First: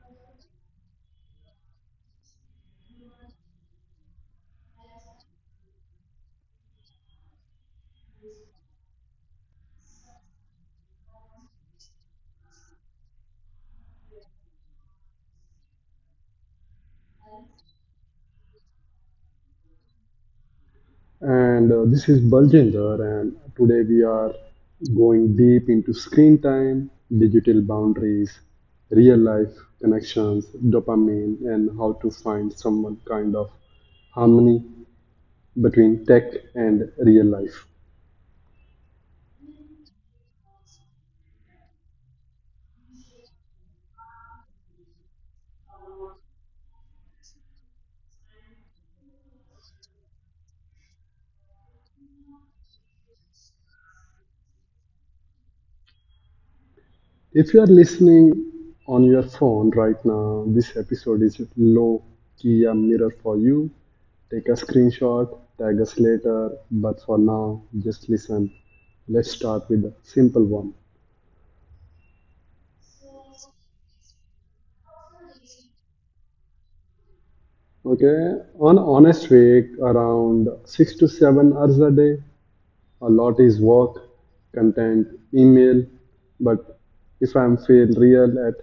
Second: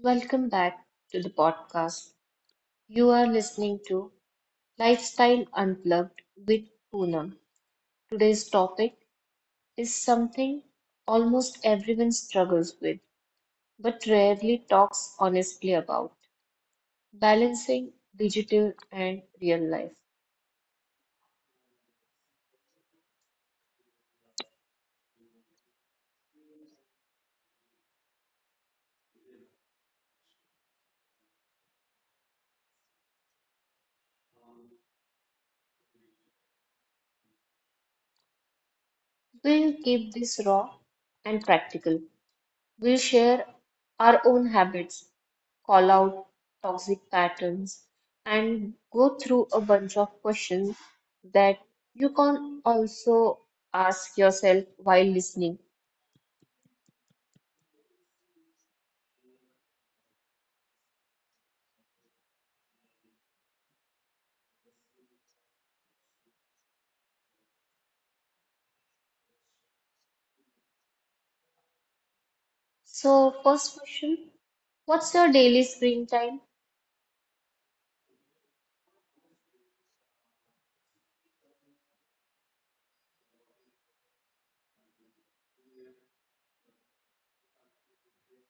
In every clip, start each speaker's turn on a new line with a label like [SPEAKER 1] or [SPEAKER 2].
[SPEAKER 1] Welcome back to the podcast. You are listening to Lifestyle Unplugged with Poonam. Today's topic is something almost everyone struggles with but rarely talks honestly about, balancing digital and real life.
[SPEAKER 2] And This is Baljinder, and today we are going deep into screen time, digital boundaries, real life connections, dopamine, and how to find some kind of harmony between tech and real life.
[SPEAKER 1] We'll keep this raw and practical. We share our own habits, call out toxic patterns, and go through a bunch of questions that you can also ask yourself while listening.
[SPEAKER 2] If you are listening on your phone right now, this episode is low key a mirror for you. Take a screenshot, tag us later, but for now, just listen. Let's start with a simple one.
[SPEAKER 1] So, first question, what's your daily screen time?
[SPEAKER 2] Okay, on honest week, around 6 to 7 hours a day, a lot is work, content, email. But if I'm feel real, at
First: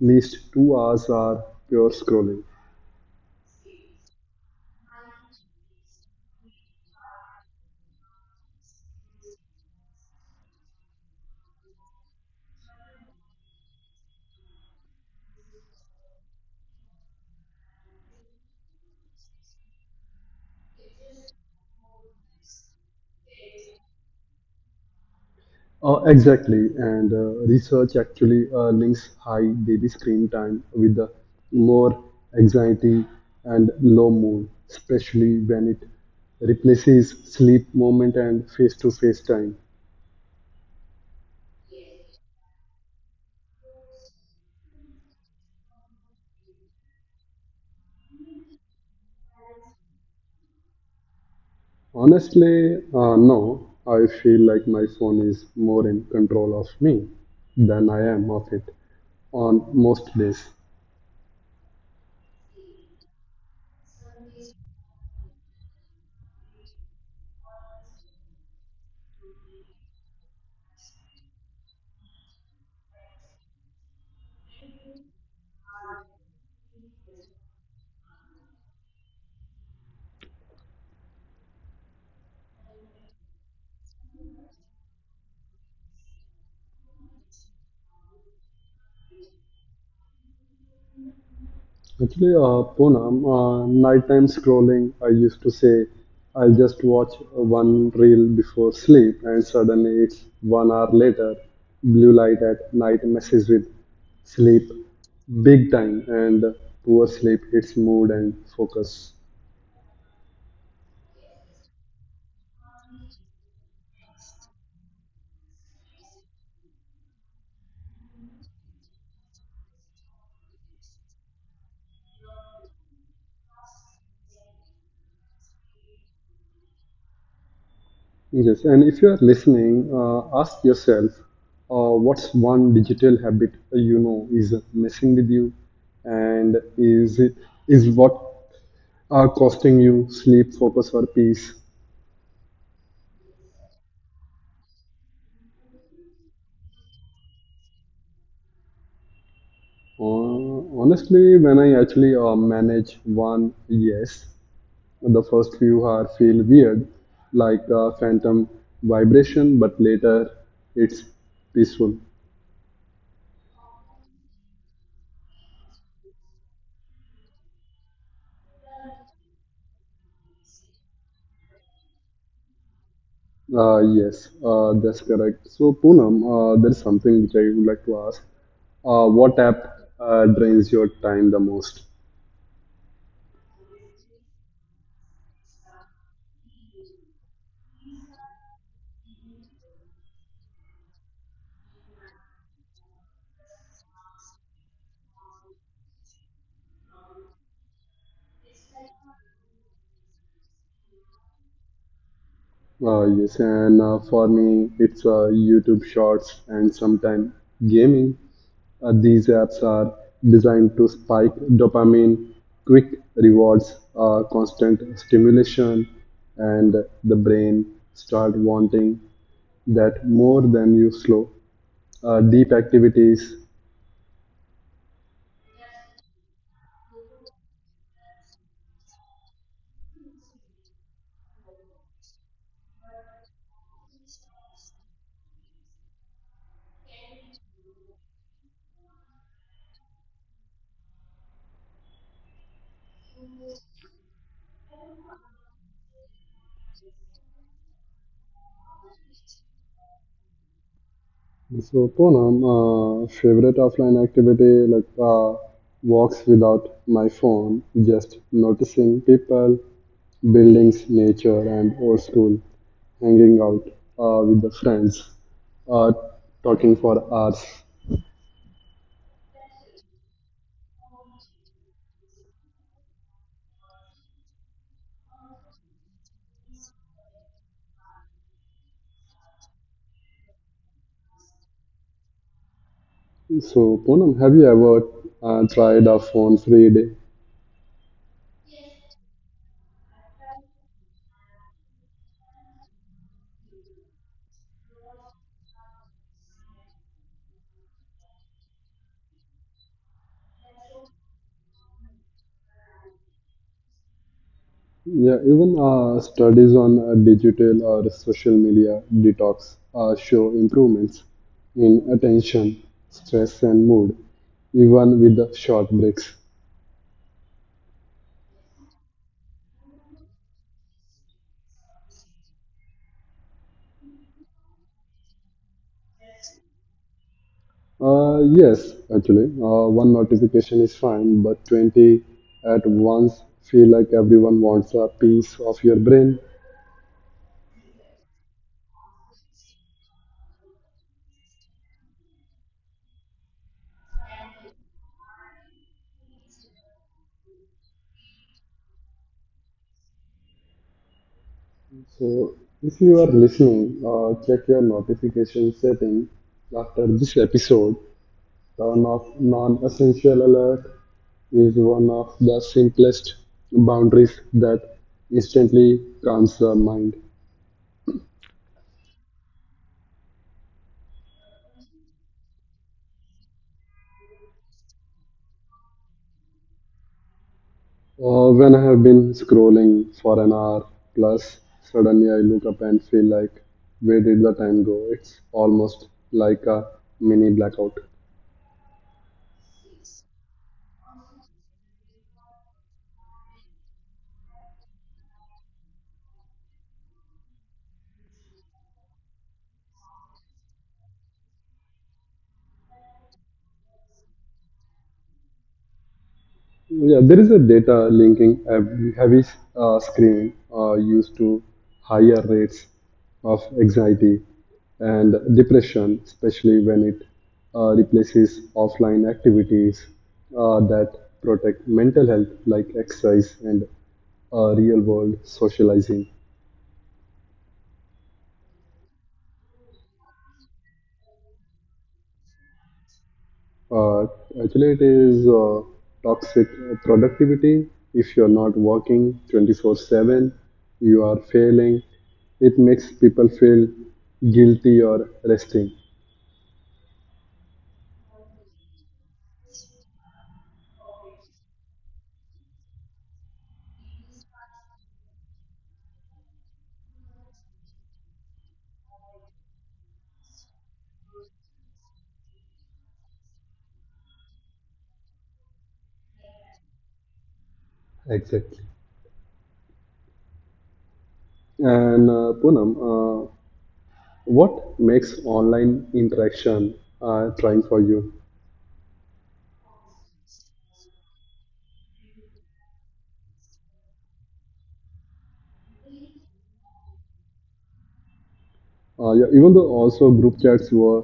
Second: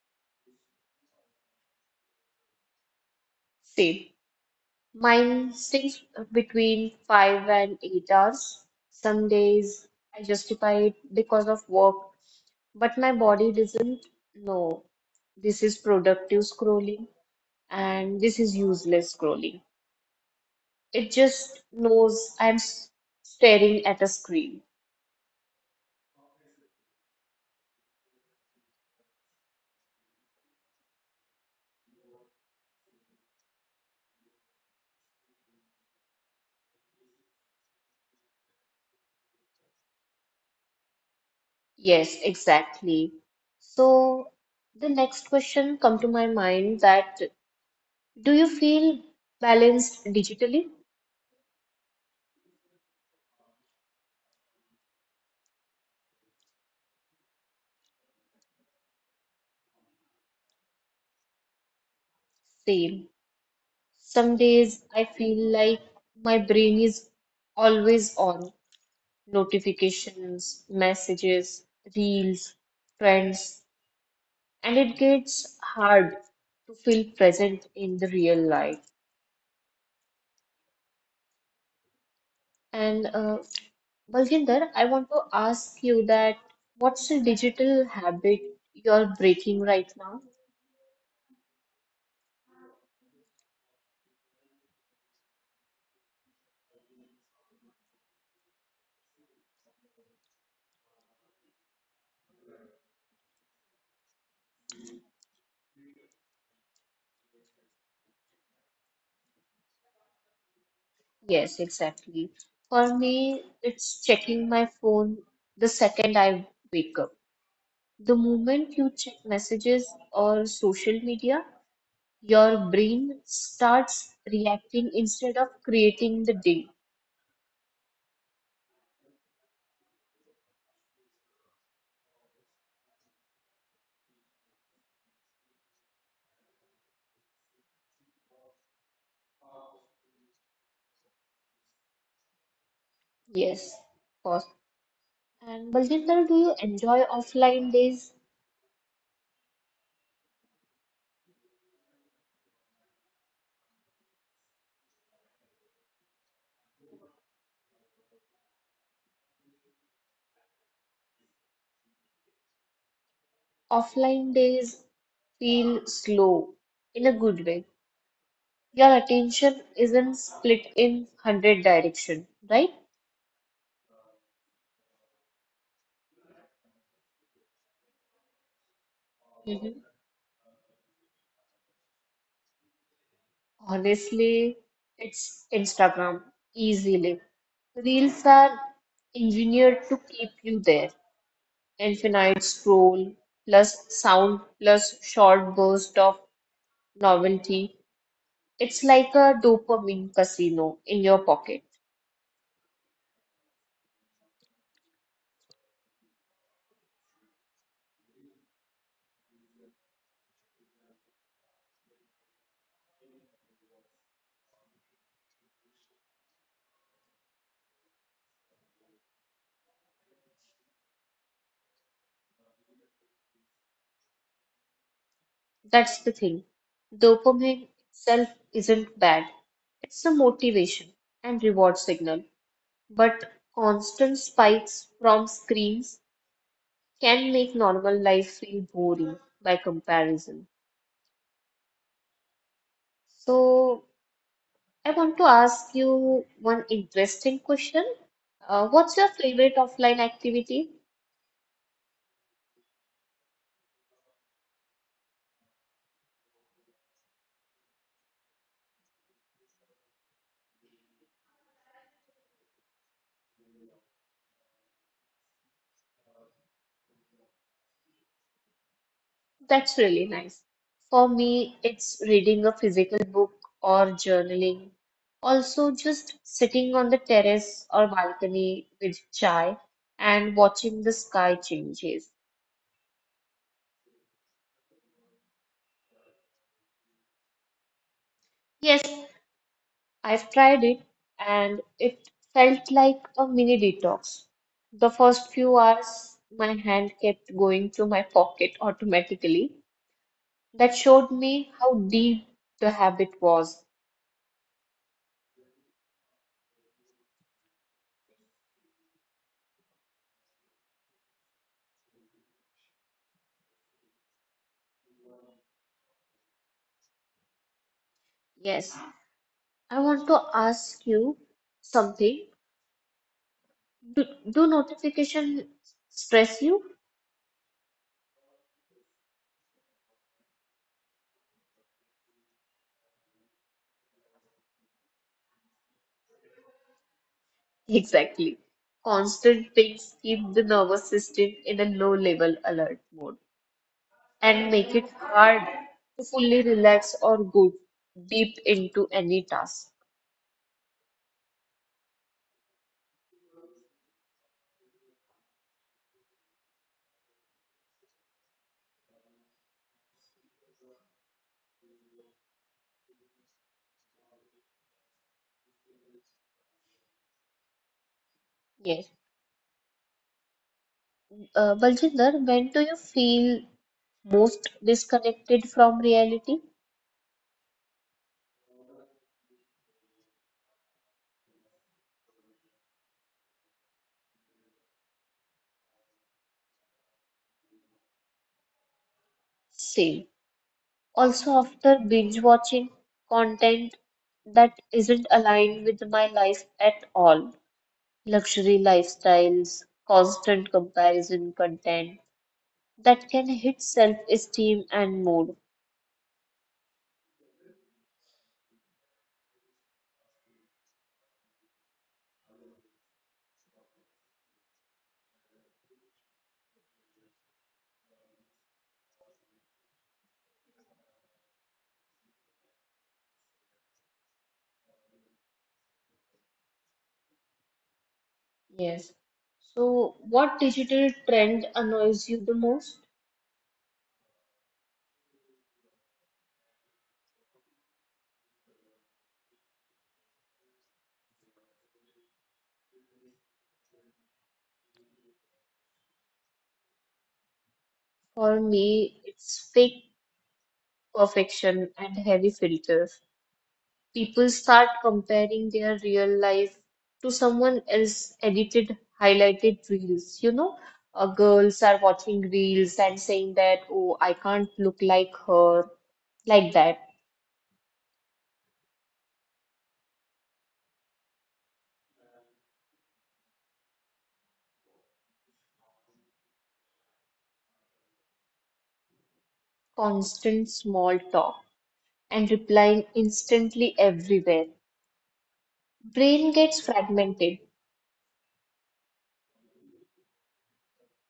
[SPEAKER 2] least 2 hours are pure scrolling.
[SPEAKER 1] Same. Mine stays between 5 and 8 hours. Some days I justify it because of work, but my body doesn't know this is productive scrolling and this is useless scrolling. It just knows I'm staring at a screen.
[SPEAKER 2] Oh, exactly, and research actually links high daily screen time with the more anxiety and low mood, especially when it replaces sleep moment and face-to-face time.
[SPEAKER 1] Yes, exactly. So the next question come to my mind that do you feel balanced digitally?
[SPEAKER 2] Honestly, no. I feel like my phone is more in control of me than I am of it on most days.
[SPEAKER 1] Same. Some days I feel like my brain is always on notifications, messages, reels, trends, and it gets hard to feel present in the real life. And Balginder, I want to ask you that what's the digital habit you're breaking right now?
[SPEAKER 2] Actually, Poonam, nighttime scrolling, I used to say I'll just watch one reel before sleep, and suddenly it's 1 hour later. Blue light at night messes with sleep big time, and poor sleep, its mood and focus.
[SPEAKER 1] Yes, exactly. For me, it's checking my phone the second I wake up. The moment you check messages or social media, your brain starts reacting instead of creating the day.
[SPEAKER 2] Yes, and if you are listening, ask yourself, what's one digital habit you know is messing with you, and is what are costing you sleep, focus, or peace?
[SPEAKER 1] Yes, of course. And Balginder, do you enjoy offline days?
[SPEAKER 2] Honestly, when I actually manage one, yes, the first few are feel weird, like phantom vibration, but later it's peaceful.
[SPEAKER 1] Offline days feel slow in a good way. Your attention isn't split in 100 direction, right?
[SPEAKER 2] Yes, that's correct. So, Poonam, there is something which I would like to ask. What
[SPEAKER 1] Mhm.
[SPEAKER 2] app drains your time the most?
[SPEAKER 1] Honestly, it's Instagram easily. Reels are engineered to keep you there. Infinite scroll plus sound plus short burst of novelty. It's like a dopamine casino in your pocket.
[SPEAKER 2] Yes, and for me, it's YouTube Shorts and sometimes gaming. These apps are designed to spike dopamine, quick rewards, constant stimulation, and the brain start wanting that more than you slow deep activities.
[SPEAKER 1] That's the thing. Dopamine itself isn't bad. It's a motivation and reward signal. But constant spikes from screens can make normal life feel boring by comparison. So, I want to ask you one interesting question. What's your favorite offline activity?
[SPEAKER 2] So, Poonam, favorite offline activity like walks without my phone, just noticing people, buildings, nature, and old school, hanging out with the friends, uh, talking for hours.
[SPEAKER 1] That's really nice. For me, it's reading a physical book or journaling. Also, just sitting on the terrace or balcony with chai and watching the sky changes.
[SPEAKER 2] So, Poonam, have you ever tried a phone-free day?
[SPEAKER 1] Yes, I've tried it and it felt like a mini detox. The first few hours, my hand kept going to my pocket automatically. That showed me how deep the habit was.
[SPEAKER 2] Yeah, even studies on digital or social media detox show improvements in attention, stress, and mood, even with the short breaks.
[SPEAKER 1] Yes. I want to ask you something. Do notification stress you?
[SPEAKER 2] Yes, actually, one notification is fine, but 20 at once feel like everyone wants a piece of your brain.
[SPEAKER 1] Exactly. Constant pings keep the nervous system in a low level alert mode and make it hard to fully relax or go deep into any task.
[SPEAKER 2] So, if you are listening, check your notification setting after this episode. Turn off non-essential alert is one of the simplest boundaries that instantly calms the mind.
[SPEAKER 1] Yes. Baljinder, when do you feel most disconnected from reality?
[SPEAKER 2] When I have been scrolling for an hour plus, suddenly I look up and feel like, where did the time go? It's almost like a mini blackout.
[SPEAKER 1] Same. Also, after binge watching content that isn't aligned with my life at all, luxury lifestyles, constant comparison content that can hit self-esteem and mood.
[SPEAKER 2] Yeah, there is a data linking heavy screening used to higher rates of anxiety and depression, especially when it replaces offline activities that protect mental health, like exercise and real world socializing.
[SPEAKER 1] Yes. So, what digital trend annoys you the most?
[SPEAKER 2] Uh, actually, it is toxic productivity. If you're not working 24/7, you are failing. It makes people feel guilty or resting.
[SPEAKER 1] For me, it's fake perfection and heavy filters. People start comparing their real life to someone else edited highlighted reels. Girls are watching reels and saying that, oh, I can't look like her, like that.
[SPEAKER 2] Exactly. And Poonam, what makes online interaction trying for you?
[SPEAKER 1] Constant small talk and replying instantly everywhere, brain gets fragmented.
[SPEAKER 2] Yeah, even though also group chats were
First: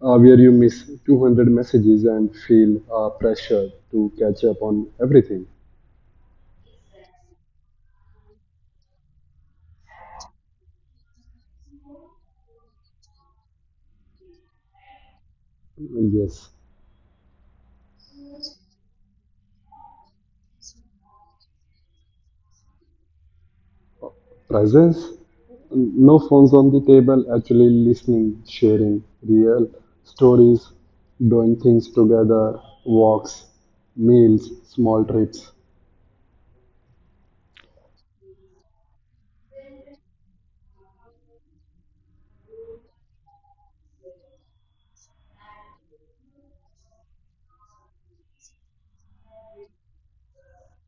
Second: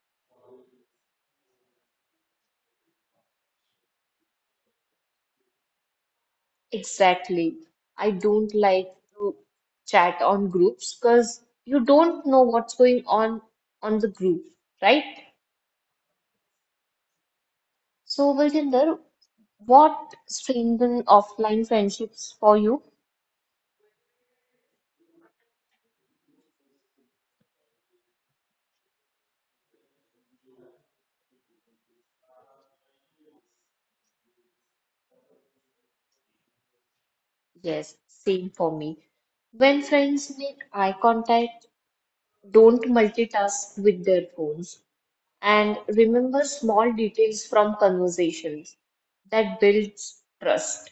[SPEAKER 2] where you miss 200 messages and feel pressure to catch up on everything.
[SPEAKER 1] Exactly. I don't like to chat on groups because you don't know what's going on the group, right?
[SPEAKER 2] Yes.
[SPEAKER 1] So, Virginder, what strengthen offline friendships for you?
[SPEAKER 2] Presence, no phones on the table, actually listening, sharing real stories, doing things together, walks, meals, small trips.
[SPEAKER 1] Yes, same for me. When friends make eye contact, don't multitask with their phones, and remember small details from conversations, that builds trust.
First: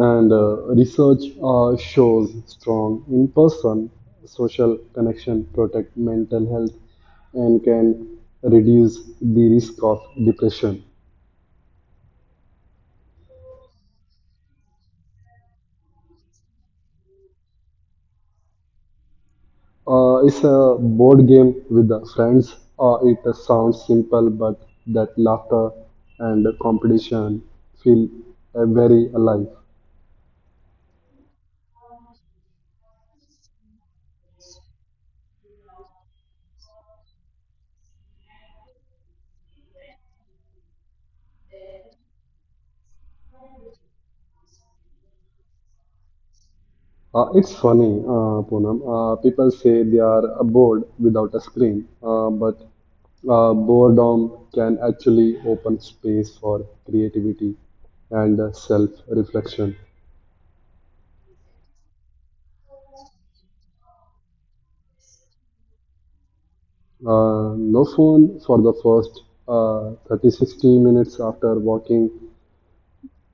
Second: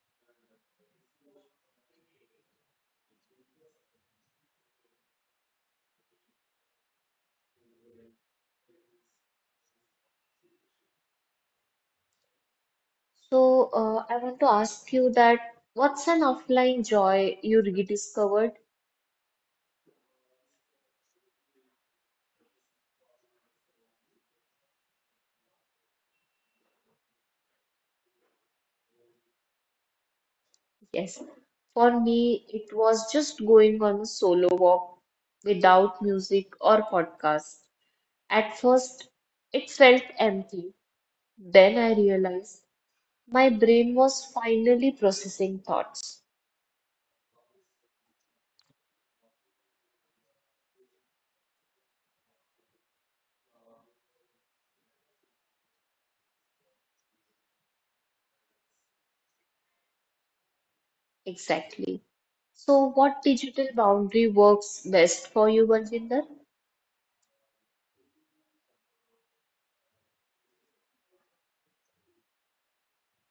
[SPEAKER 2] And research shows strong in person social connection protect mental health and can reduce the risk of depression.
[SPEAKER 1] So, I want to ask you that what's an offline joy you rediscovered?
[SPEAKER 2] It's a board game with the friends. It sounds simple, but that laughter and competition feel very alive.
[SPEAKER 1] Yes, for me, it was just going on a solo walk without music or podcast. At first, it felt empty. Then I realized my brain was finally processing thoughts.
[SPEAKER 2] It's funny, Poonam. People say they are bored without a screen, but boredom can actually open space for creativity and self-reflection.
[SPEAKER 1] Exactly. So, what digital boundary works best for you, Baljinder?
[SPEAKER 2] No phone for the first 30 60 minutes after walking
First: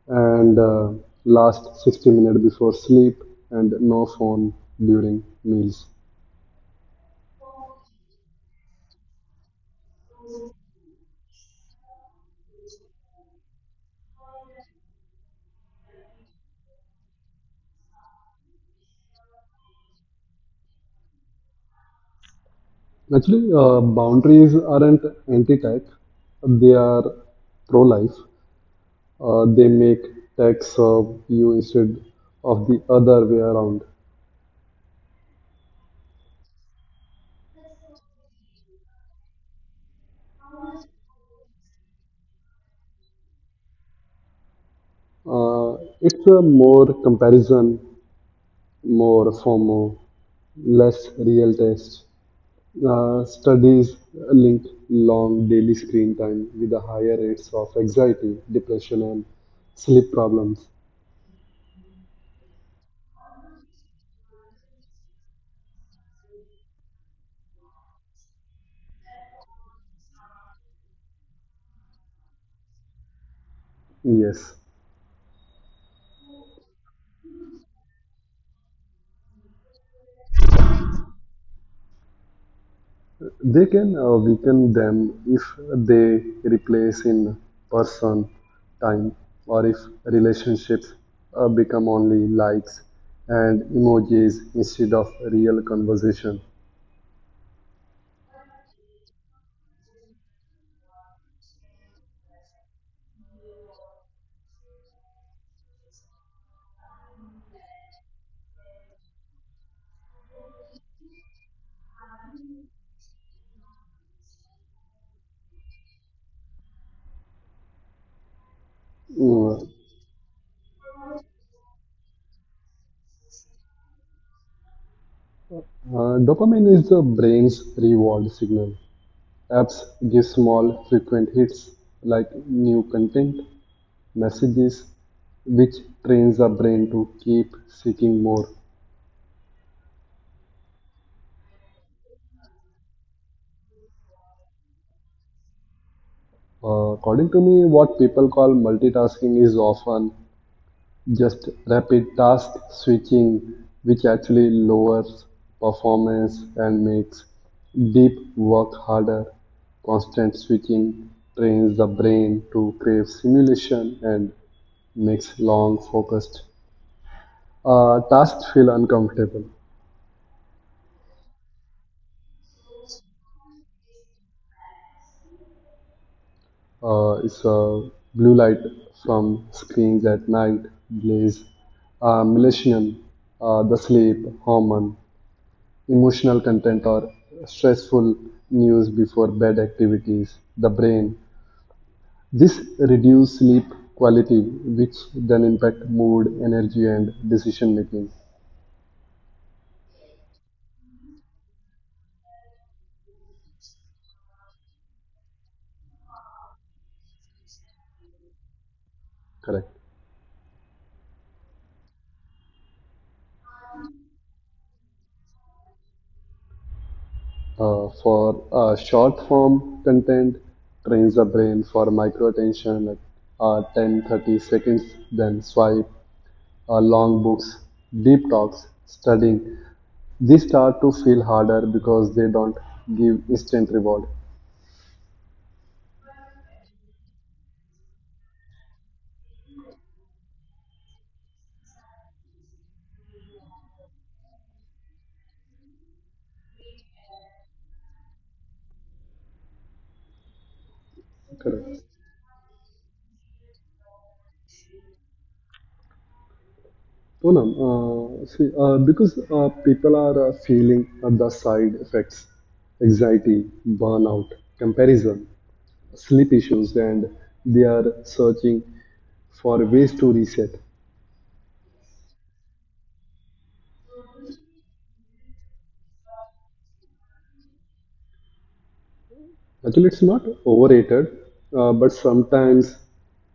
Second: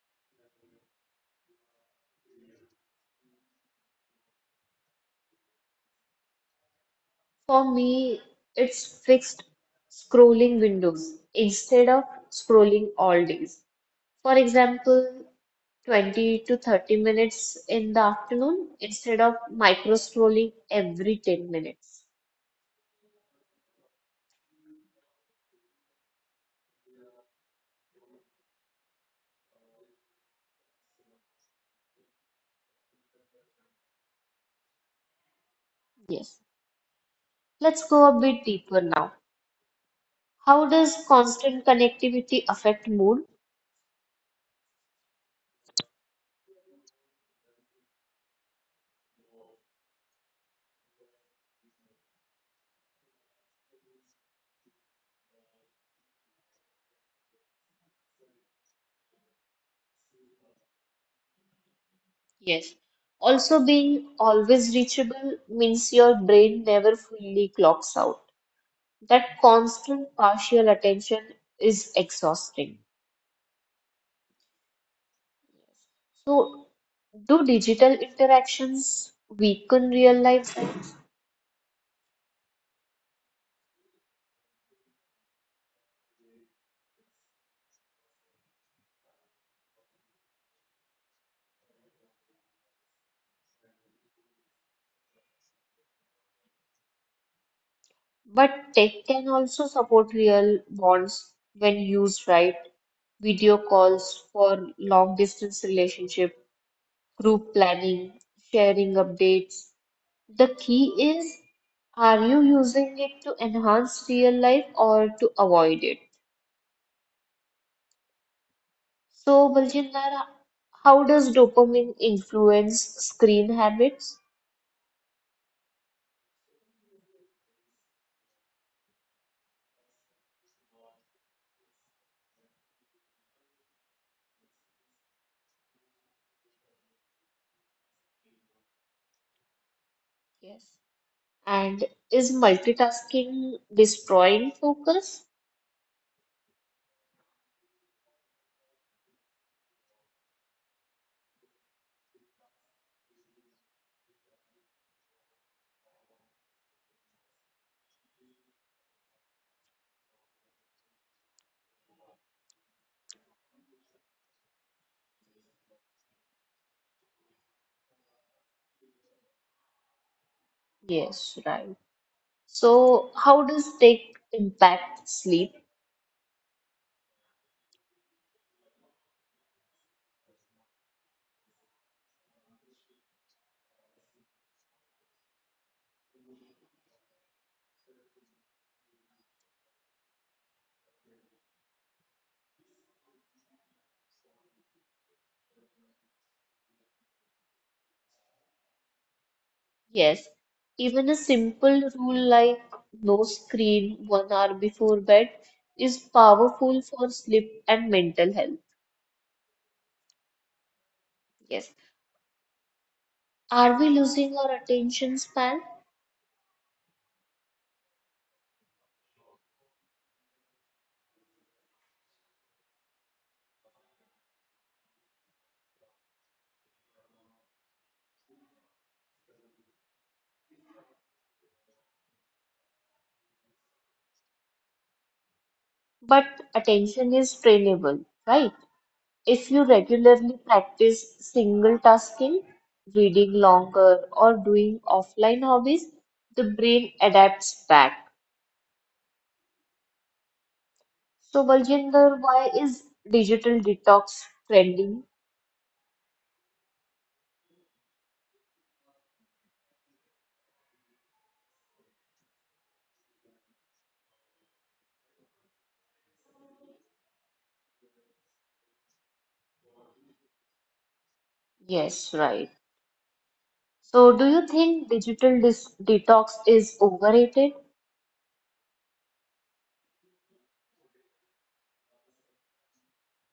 [SPEAKER 2] and last 60 minutes before sleep and no phone during meals.
[SPEAKER 1] For me, it's fixed scrolling windows instead of scrolling all days. For example, 20 to 30 minutes in the afternoon instead of micro scrolling every 10 minutes.
[SPEAKER 2] Actually, boundaries aren't anti tech, they are pro life. They make tech serve you instead of the other way around.
[SPEAKER 1] Yes. Let's go a bit deeper now. How does constant connectivity affect mood?
[SPEAKER 2] It's a more comparison, more FOMO, less real taste. Studies link long daily screen time with the higher rates of anxiety, depression, and sleep problems.
[SPEAKER 1] Yes. Also, being always reachable means your brain never fully clocks out. That constant partial attention is exhausting.
[SPEAKER 2] Yes,
[SPEAKER 1] So, do digital interactions weaken real life?
[SPEAKER 2] they can weaken them if they replace in person time or if relationships become only likes and emojis instead of real conversation.
[SPEAKER 1] But tech can also support real bonds when used right. Video calls for long distance relationship, group planning, sharing updates. The key is, are you using it to enhance real life or to avoid it? So,
[SPEAKER 2] Mm.
[SPEAKER 1] Baljinder, how does dopamine influence screen habits?
[SPEAKER 2] Dopamine is the brain's reward signal. Apps give small, frequent hits like new content, messages, which trains the brain to keep seeking more.
[SPEAKER 1] Yes. And is multitasking destroying focus?
[SPEAKER 2] According to me, what people call multitasking is often just rapid task switching, which actually lowers performance and makes deep work harder. Constant switching trains the brain to crave stimulation and makes long focused tasks feel uncomfortable.
[SPEAKER 1] Yes, right. So, how does tech impact sleep?
[SPEAKER 2] It's a blue light from screens at night, blaze, melatonin, the sleep hormone, emotional content, or stressful news before bed activities, the brain. This reduce sleep quality, which then impact mood, energy, and decision making.
[SPEAKER 1] Yes, even a simple rule like no screen 1 hour before bed is powerful for sleep and mental health.
[SPEAKER 2] Correct.
[SPEAKER 1] Yes. Are we losing our attention span?
[SPEAKER 2] For short form content, trains the brain for micro attention like 10 30 seconds, then swipe, long books, deep talks, studying. These start to feel harder because they don't give instant reward.
[SPEAKER 1] But attention is trainable, right? If you regularly practice single tasking, reading longer, or doing offline hobbies, the brain adapts back. So,
[SPEAKER 2] Correct.
[SPEAKER 1] Baljinder, why is digital detox trending?
[SPEAKER 2] Poonam, see, because people are feeling the side effects, anxiety, burnout, comparison, sleep issues, and they are searching for ways to reset.
[SPEAKER 1] Yes, right. So, do you think digital dis detox is overrated?
[SPEAKER 2] Actually, it's not overrated, but sometimes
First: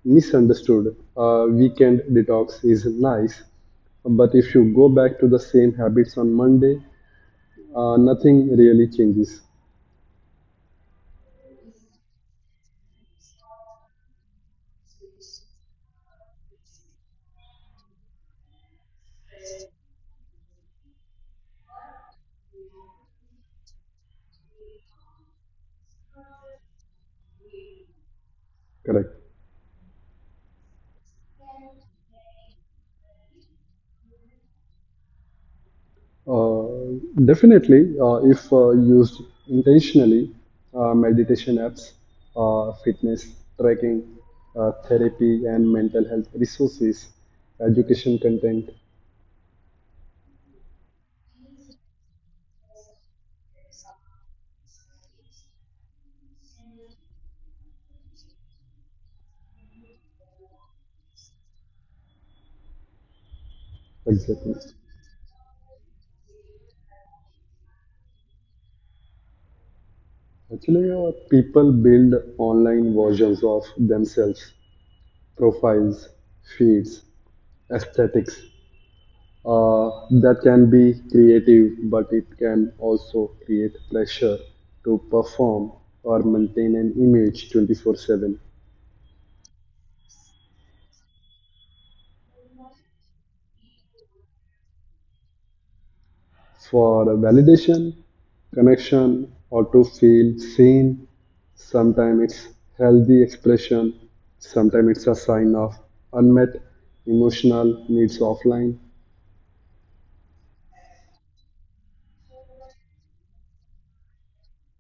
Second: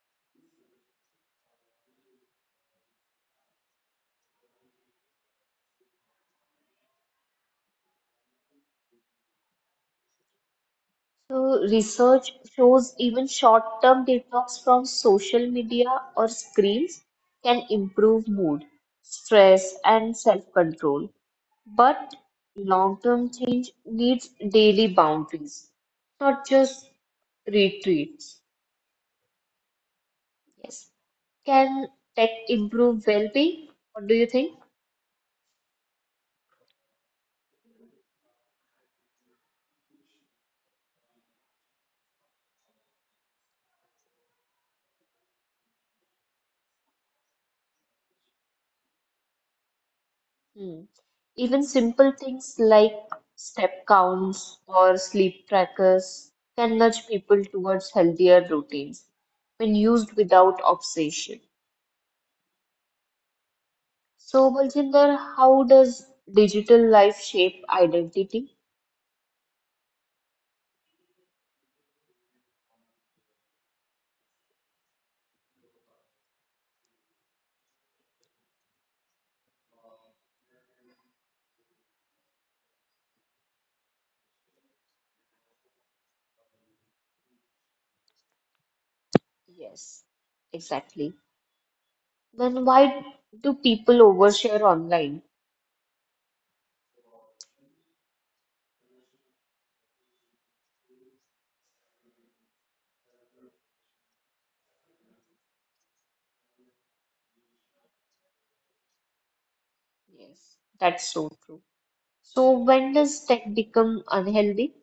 [SPEAKER 2] misunderstood. Weekend detox is nice, but if you go back to the same habits on Monday, nothing really changes.
[SPEAKER 1] So, research shows even short-term detox from social media or screens can improve mood, stress, and self-control. But long-term change needs daily boundaries, not just retreats.
[SPEAKER 2] Correct.
[SPEAKER 1] Yes. Can tech improve well-being? What do you think?
[SPEAKER 2] Uh, definitely, if used intentionally, meditation apps, fitness tracking, therapy, and mental health resources, education content,
[SPEAKER 1] Hmm. Even simple things like step counts or sleep trackers can nudge people towards healthier routines when used without obsession. So,
[SPEAKER 2] exactly.
[SPEAKER 1] Baljinder, how does digital life shape identity?
[SPEAKER 2] Actually, people build online versions of themselves, profiles, feeds, aesthetics, uh, that can be creative, but it can also create pressure to perform or maintain an image 24/7
[SPEAKER 1] Yes, exactly. Then why do people overshare online?
[SPEAKER 2] for validation, connection, or to feel seen. Sometimes it's healthy expression, sometimes it's a sign of unmet emotional needs offline.
[SPEAKER 1] Yes, that's so true. So, when does tech become unhealthy?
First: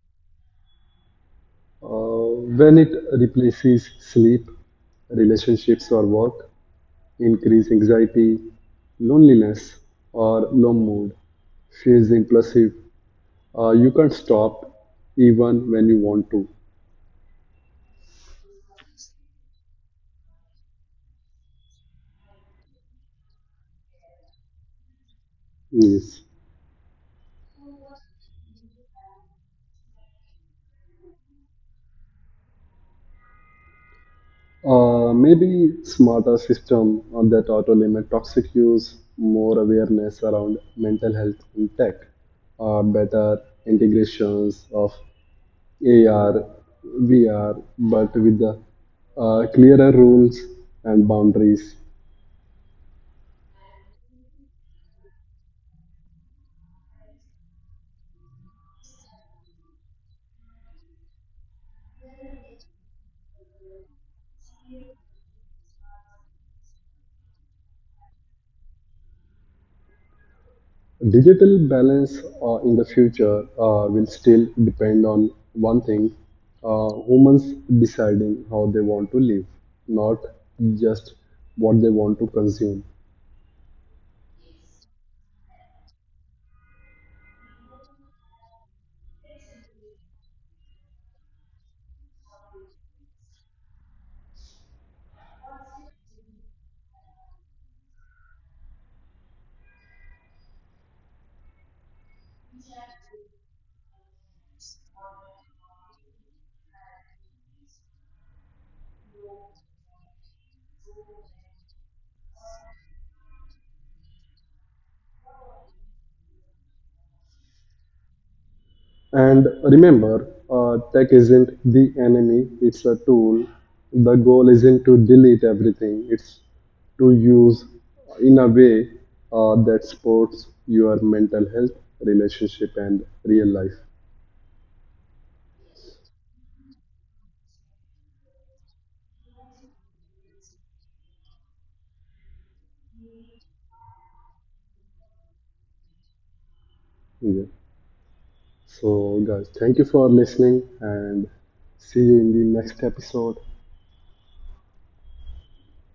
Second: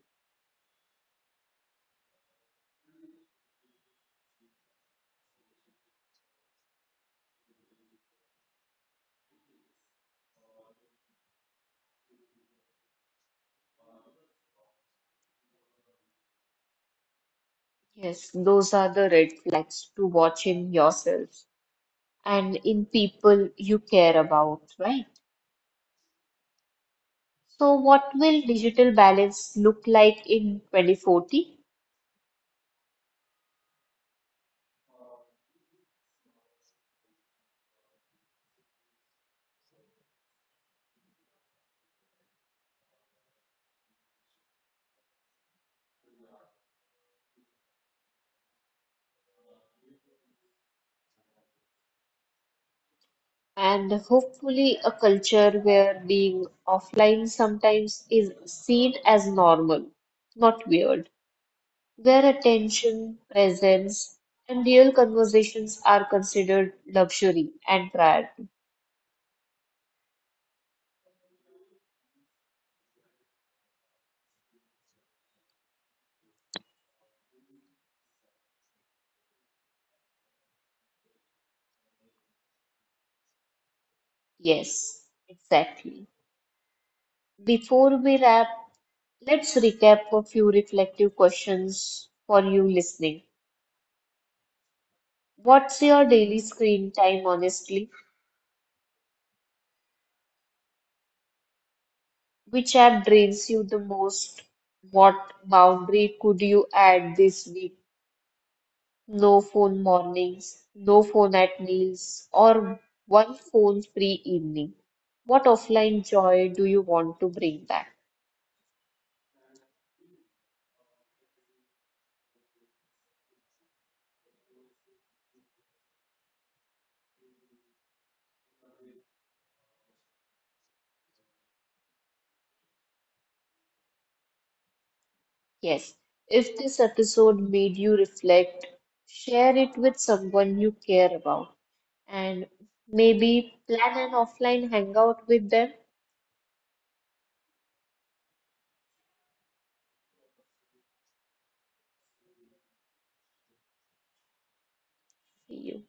[SPEAKER 2] When it replaces sleep, relationships, or work, increased anxiety, loneliness, or low mood. She is impulsive. You can't stop even when you want to.
[SPEAKER 1] Yes, those are the red flags to watch in yourself and in people you care about, right?
[SPEAKER 2] Yes.
[SPEAKER 1] So, what will digital balance look like in 2040?
[SPEAKER 2] Maybe smarter system on that auto limit toxic use, more awareness around mental health in tech, better integrations of AR, VR, but with the clearer rules and boundaries.
[SPEAKER 1] And hopefully, a culture where being offline sometimes is seen as normal, not weird, where attention, presence, and real conversations are considered luxury and priority.
[SPEAKER 2] Digital balance in the future will still depend on one thing, humans deciding how they want to live, not just what they want to consume.
[SPEAKER 1] Yes, exactly. Before we wrap, let's recap a few reflective questions for you listening. What's your daily screen time, honestly? Which app drains you the most? What boundary could you add this week? No phone mornings, no phone at meals, or one phone free evening. What offline joy do you want to bring back?
[SPEAKER 2] And remember, tech isn't the enemy, it's a tool. The goal isn't to delete everything, it's to use in a way that supports your mental health, relationship, and real life.
[SPEAKER 1] Yes, if this episode made you reflect, share it with someone you care about, and maybe plan an offline hangout with them.
[SPEAKER 2] Yeah. So, guys, thank you for listening and see you in the next episode.
[SPEAKER 1] You-